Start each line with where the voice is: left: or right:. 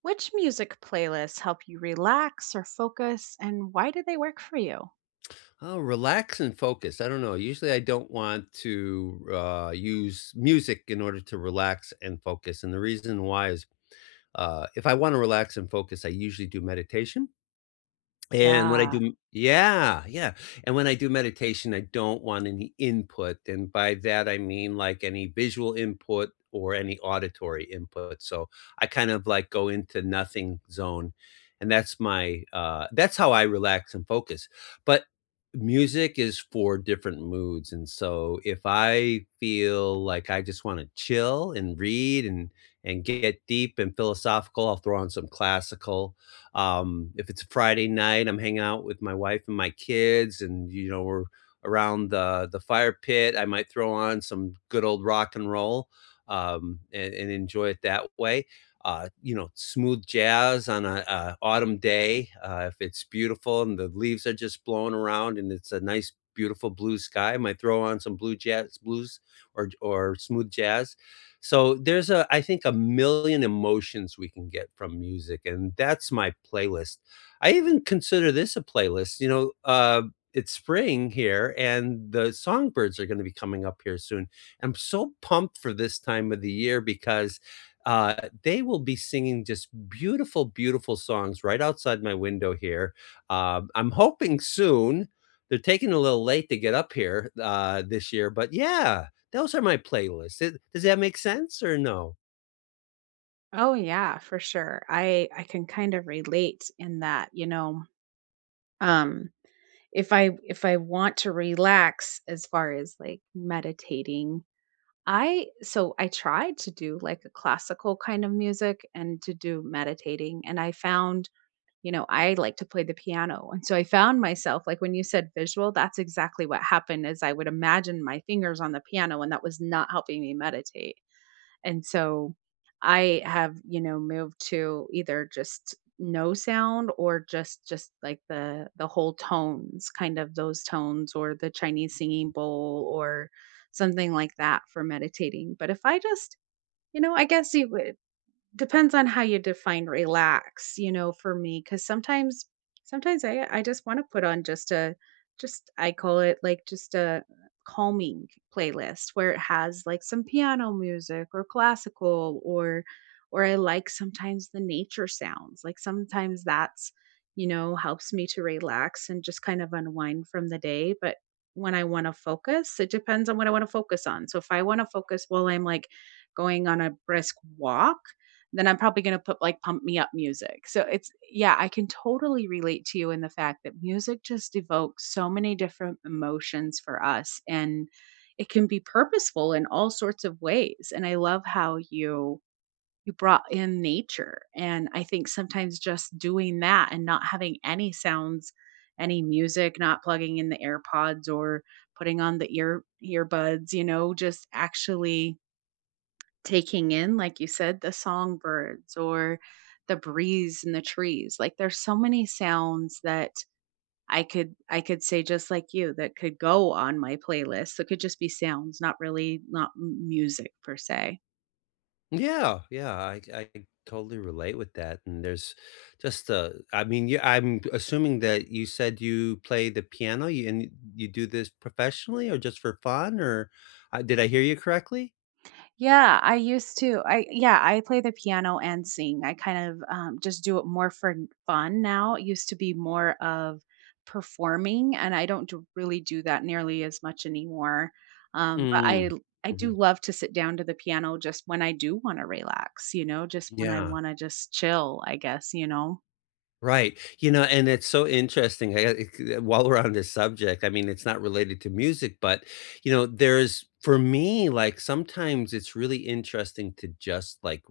right: Which music playlists help you relax or focus, and why do they work for you?
left: Oh, relax and focus. I don't know. Usually I don't want to use music in order to relax and focus. And the reason why is if I want to relax and focus, I usually do meditation. And when I
right: Yeah.
left: do, yeah, yeah, and when I do meditation, I don't want any input, and by that I mean, like, any visual input or any auditory input, so I kind of, like, go into nothing zone, and that's my, that's how I relax and focus, but music is for different moods, and so if I feel like I just wanna chill and read and get deep and philosophical, I'll throw on some classical. If it's a Friday night, I'm hanging out with my wife and my kids, and you know we're around the fire pit. I might throw on some good old rock and roll and enjoy it that way. Smooth jazz on a autumn day if it's beautiful and the leaves are just blowing around and it's a nice, beautiful blue sky. I might throw on some blue jazz, blues or smooth jazz, so there's a, I think, a million emotions we can get from music, and that's my playlist. I even consider this a playlist, it's spring here and the songbirds are going to be coming up here soon. I'm so pumped for this time of the year because uh, they will be singing just beautiful, beautiful songs right outside my window here. I'm hoping soon. They're taking a little late to get up here this year, but yeah, those are my playlists. It Does that make sense or no?
right: Oh yeah, for sure. I can kind of relate in that. Um if I want to relax as far as like meditating, I so I tried to do like a classical kind of music and to do meditating, and I found. I like to play the piano. And so I found myself, like, when you said visual, that's exactly what happened is I would imagine my fingers on the piano, and that was not helping me meditate. And so I have, you know, moved to either just no sound or just like the whole tones, kind of those tones, or the Chinese singing bowl or something like that for meditating. But if I just, you know, I guess you... Depends on how you define relax, you know, for me, because sometimes I just wanna put on just a, just, I call it, like, just a calming playlist where it has, like, some piano music or classical, or I like sometimes the nature sounds. Like, sometimes that's, you know, helps me to relax and just kind of unwind from the day. But when I wanna focus, it depends on what I wanna focus on. So if I wanna focus while I'm, like, going on a brisk walk, then I'm probably going to put, like, pump me up music. So it's, yeah, I can totally relate to you in the fact that music just evokes so many different emotions for us, and it can be purposeful in all sorts of ways. And I love how you brought in nature. And I think sometimes just doing that and not having any sounds, any music, not plugging in the AirPods or putting on the earbuds, you know, just actually taking in, like you said, the songbirds or the breeze in the trees. Like, there's so many sounds that I could say, just like you, that could go on my playlist. So it could just be sounds, not really not music per se.
left: Yeah, yeah, I totally relate with that, and there's just a I mean, you, I'm assuming that you said you play the piano, you, and you do this professionally or just for fun, or did I hear you correctly?
right: Yeah, I used to. I Yeah, I play the piano and sing. I kind of just do it more for fun now. It used to be more of performing, and I don't really do that nearly as much anymore. But I
left: Mm,
right: I do
left: mhm,
right: love to sit down to the piano just when I do want to relax. Just when I
left: yeah,
right: want to just chill. I guess.
left: right. You know, and it's so interesting, I it while we're on this subject, I mean, it's not related to music, but, you know, there's for me, like, sometimes it's really interesting to just, like,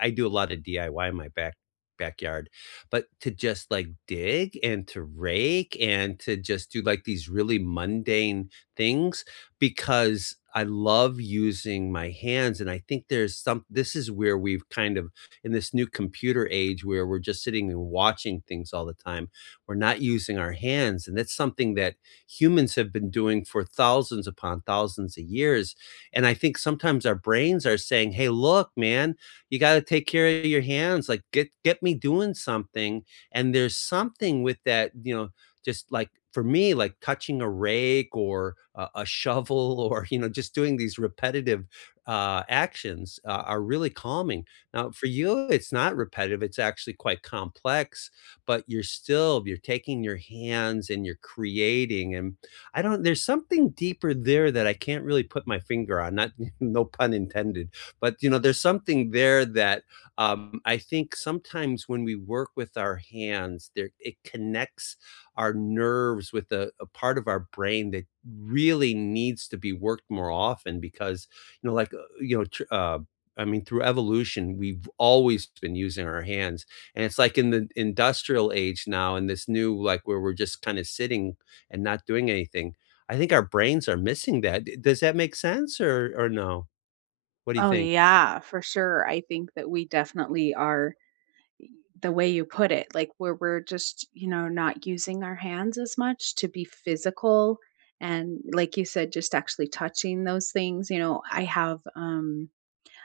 left: I do a lot of DIY in my backyard, but to just like dig and to rake and to just do like these really mundane things because I love using my hands. And I think there's some, this is where we've kind of in this new computer age where we're just sitting and watching things all the time. We're not using our hands. And that's something that humans have been doing for thousands upon thousands of years. And I think sometimes our brains are saying, hey, look, man, you got to take care of your hands. Like get me doing something. And there's something with that, you know, just like for me, like touching a rake or a shovel or you know, just doing these repetitive actions are really calming. Now, for you, it's not repetitive; it's actually quite complex. But you're taking your hands and you're creating. And I don't. There's something deeper there that I can't really put my finger on. Not no pun intended, but you know there's something there that I think sometimes when we work with our hands there, it connects our nerves with a part of our brain that really needs to be worked more often because you know like uh, you know tr- uh, I mean, through evolution, we've always been using our hands, and it's like in the industrial age now, and this new, like, where we're just kind of sitting and not doing anything. I think our brains are missing that. Does that make sense, or no? What do you
right: Oh
left: think?
right: yeah, for sure. I think that we definitely are the way you put it, like where we're just, you know, not using our hands as much to be physical. And like you said, just actually touching those things. You know, I have um,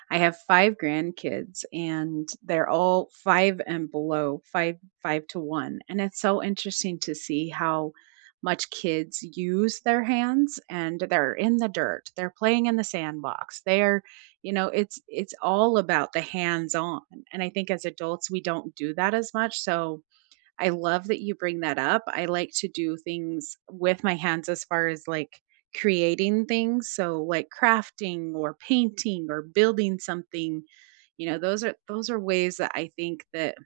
right: I have 5 grandkids, and they're all 5 and below, 5 5 to 1. And it's so interesting to see how much kids use their hands. And they're in the dirt, they're playing in the sandbox, they're you know, it's all about the hands-on. And I think as adults, we don't do that as much, so I love that you bring that up. I like to do things with my hands as far as, like, creating things. So, like, crafting or painting or building something, you know, those are ways that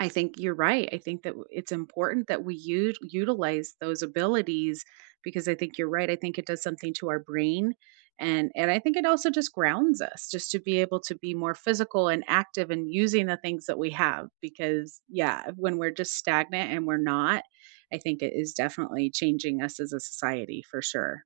right: I think you're right. I think that it's important that we utilize those abilities because I think you're right. I think it does something to our brain. And I think it also just grounds us, just to be able to be more physical and active and using the things that we have. Because, yeah, when we're just stagnant and we're not, I think it is definitely changing us as a society for sure.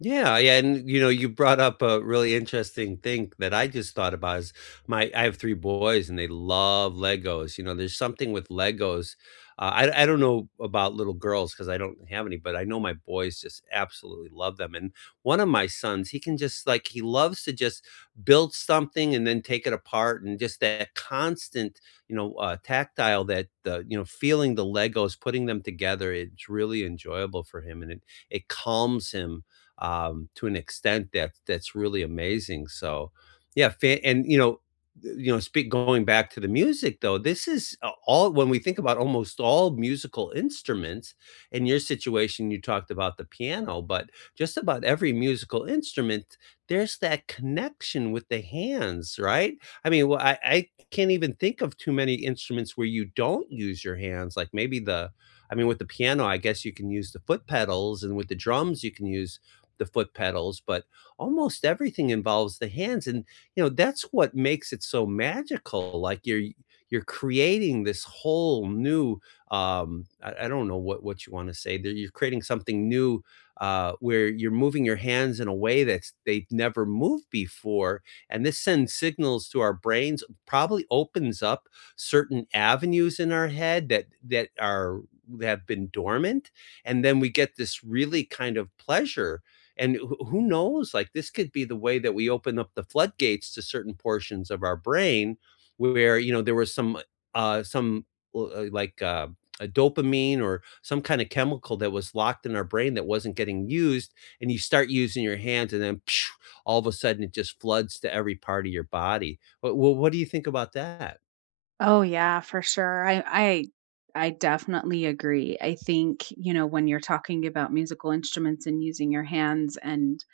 left: Yeah, yeah, and you know, you brought up a really interesting thing that I just thought about is my I have 3 boys and they love Legos. You know, there's something with Legos. I don't know about little girls because I don't have any, but I know my boys just absolutely love them. And one of my sons, he can just like, he loves to just build something and then take it apart and just that constant, you know, tactile, that the you know, feeling the Legos, putting them together, it's really enjoyable for him and it calms him to an extent that that's really amazing. So, yeah, fa- and you know, speak going back to the music though, this is all when we think about almost all musical instruments. In your situation, you talked about the piano, but just about every musical instrument, there's that connection with the hands, right? I mean, well, I can't even think of too many instruments where you don't use your hands. Like maybe I mean, with the piano, I guess you can use the foot pedals, and with the drums, you can use the foot pedals, but almost everything involves the hands, and, you know, that's what makes it so magical, like, you're creating this whole new, I don't know what you wanna say there, you're creating something new, where you're moving your hands in a way that's they've never moved before, and this sends signals to our brains, probably opens up certain avenues in our head that are that have been dormant, and then we get this really kind of pleasure, and who knows? Like, this could be the way that we open up the floodgates to certain portions of our brain where, you know, there was some, uh, some l- uh, like, uh, a dopamine or some kind of chemical that was locked in our brain that wasn't getting used, and you start using your hands and then all of a sudden it just floods to every part of your body. What do you think about that?
right: Oh yeah, for sure. I definitely agree. I think, you know, when you're talking about musical instruments and using your hands, and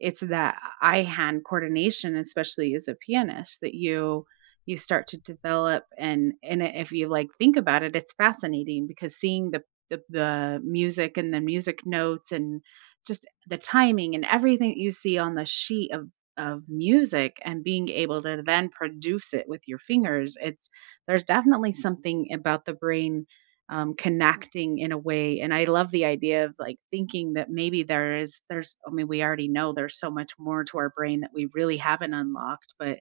right: it's that eye hand coordination, especially as a pianist, that you start to develop. And if you, like, think about it, it's fascinating because seeing the music and the music notes and just the timing and everything you see on the sheet of music, and being able to then produce it with your fingers, it's there's definitely something about the brain connecting in a way. And I love the idea of, like, thinking that maybe there's, I mean, we already know there's so much more to our brain that we really haven't unlocked. But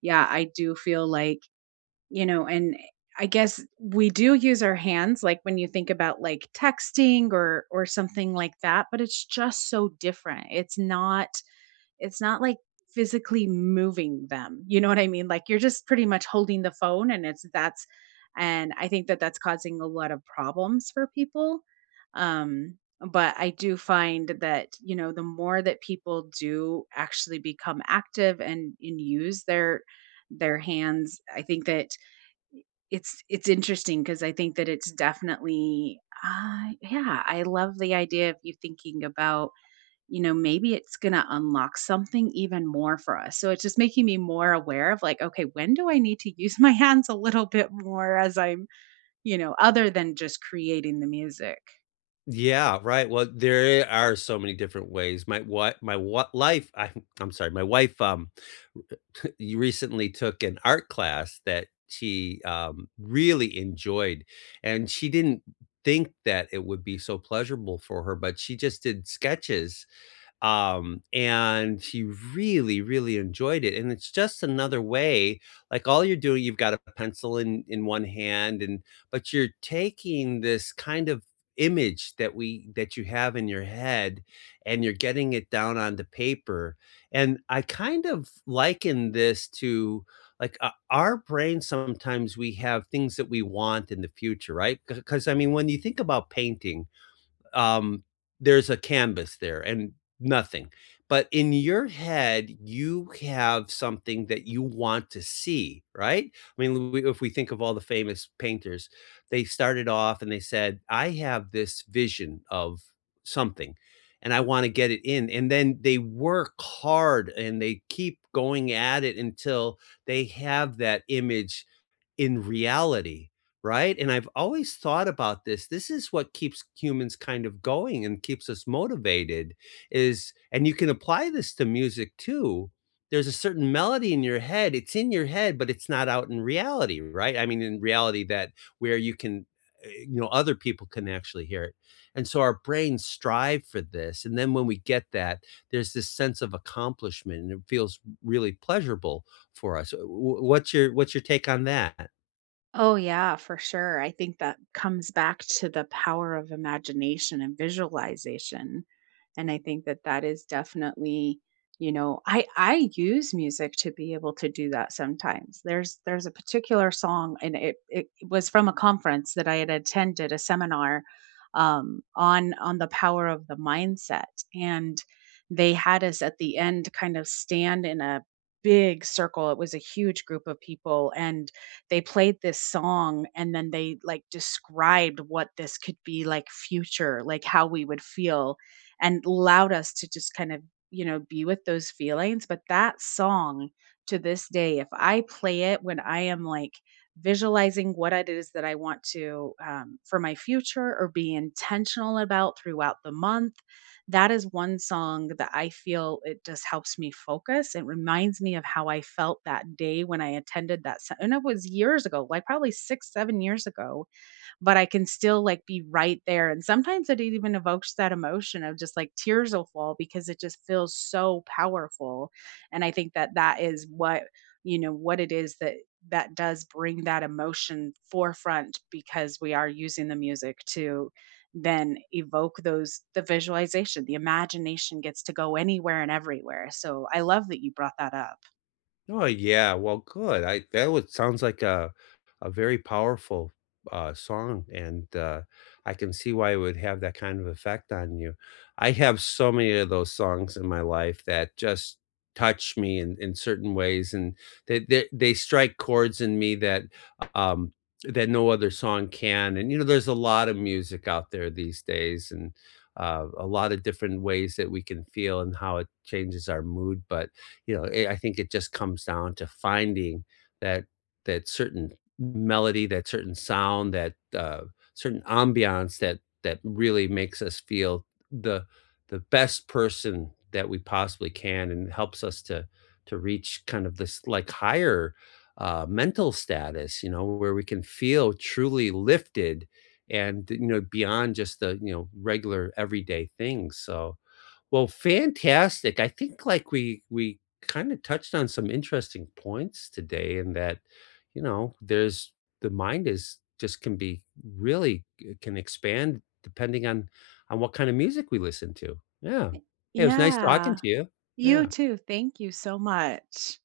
right: yeah, I do feel like, you know, and I guess we do use our hands, like when you think about, like, texting or something like that. But it's just so different. It's not like physically moving them, you know what I mean? Like, you're just pretty much holding the phone, and it's that's, and I think that that's causing a lot of problems for people. um, but I do find that, you know, the more that people do actually become active and use their hands, I think that it's interesting. Because I think that it's definitely, yeah, I love the idea of you thinking about, you know, maybe it's going to unlock something even more for us. So it's just making me more aware of, like, okay, when do I need to use my hands a little bit more, as I'm, you know, other than just creating the music?
left: Yeah, right. Well, there are so many different ways. My what life I I'm sorry, my wife you recently took an art class that she really enjoyed, and she didn't think that it would be so pleasurable for her, but she just did sketches, and he really, really enjoyed it, and it's just another way. Like, all you're doing, you've got a pencil in one hand, and but you're taking this kind of image that we that you have in your head, and you're getting it down onto paper, and I kind of liken this to, like, o our brain. Sometimes we have things that we want in the future, right? Because I mean, when you think about painting, um, there's a canvas there and nothing. But in your head, you have something that you want to see, right? I mean, if we think of all the famous painters, they started off and they said, I have this vision of something and I want to get it in. And then they work hard and they keep going at it until they have that image in reality, right? And I've always thought about this. This is what keeps humans kind of going and keeps us motivated, is, and you can apply this to music too. There's a certain melody in your head. It's in your head, but it's not out in reality, right? I mean, in reality that where you can you know, other people can actually hear it. And so our brains strive for this. And then when we get that, there's this sense of accomplishment and it feels really pleasurable for us. What's your take on that?
right: Oh, yeah, for sure. I think that comes back to the power of imagination and visualization. And I think that that is definitely, you know, I use music to be able to do that sometimes. There's a particular song, and it was from a conference that I had attended, a seminar on the power of the mindset. And they had us at the end kind of stand in a big circle. It was a huge group of people, and they played this song, and then they, like, described what this could be, like, future, like, how we would feel, and allowed us to just kind of, you know, be with those feelings. But that song, to this day, if I play it when I am, like, visualizing what it is that I want to, for my future, or be intentional about throughout the month, that is one song that I feel it just helps me focus. It reminds me of how I felt that day when I attended that se and it was years ago, like, probably 6, 7 years ago. But I can still, like, be right there. And sometimes it even evokes that emotion of just, like, tears will fall because it just feels so powerful. And I think that that is what, you know, what it is that that does bring that emotion forefront, because we are using the music to then evoke those the visualization. The imagination gets to go anywhere and everywhere. So I love that you brought that up.
left: Oh, yeah, well, good, I that would sounds like a very powerful, song, and, I can see why it would have that kind of effect on you. I have so many of those songs in my life that just touch me in certain ways, and they strike chords in me that, um that no other song can, and, you know, there's a lot of music out there these days and, a lot of different ways that we can feel and how it changes our mood, but you know, I think it just comes down to finding that, that certain melody, that certain sound, that, certain ambiance that really makes us feel the the best person that we possibly can, and helps us to reach kind of this, like, higher, mental status, you know, where we can feel truly lifted and, you know, beyond just the, you know, regular everyday things, so, well, fantastic. I think like we kind of touched on some interesting points today in that, you know, there's the mind is just can be really it can expand depending on what kind of music we listen to. Yeah. Hey, it was nice talking
right: Yeah.
left: to you.
right: You
left: Yeah.
right: too. Thank you so much.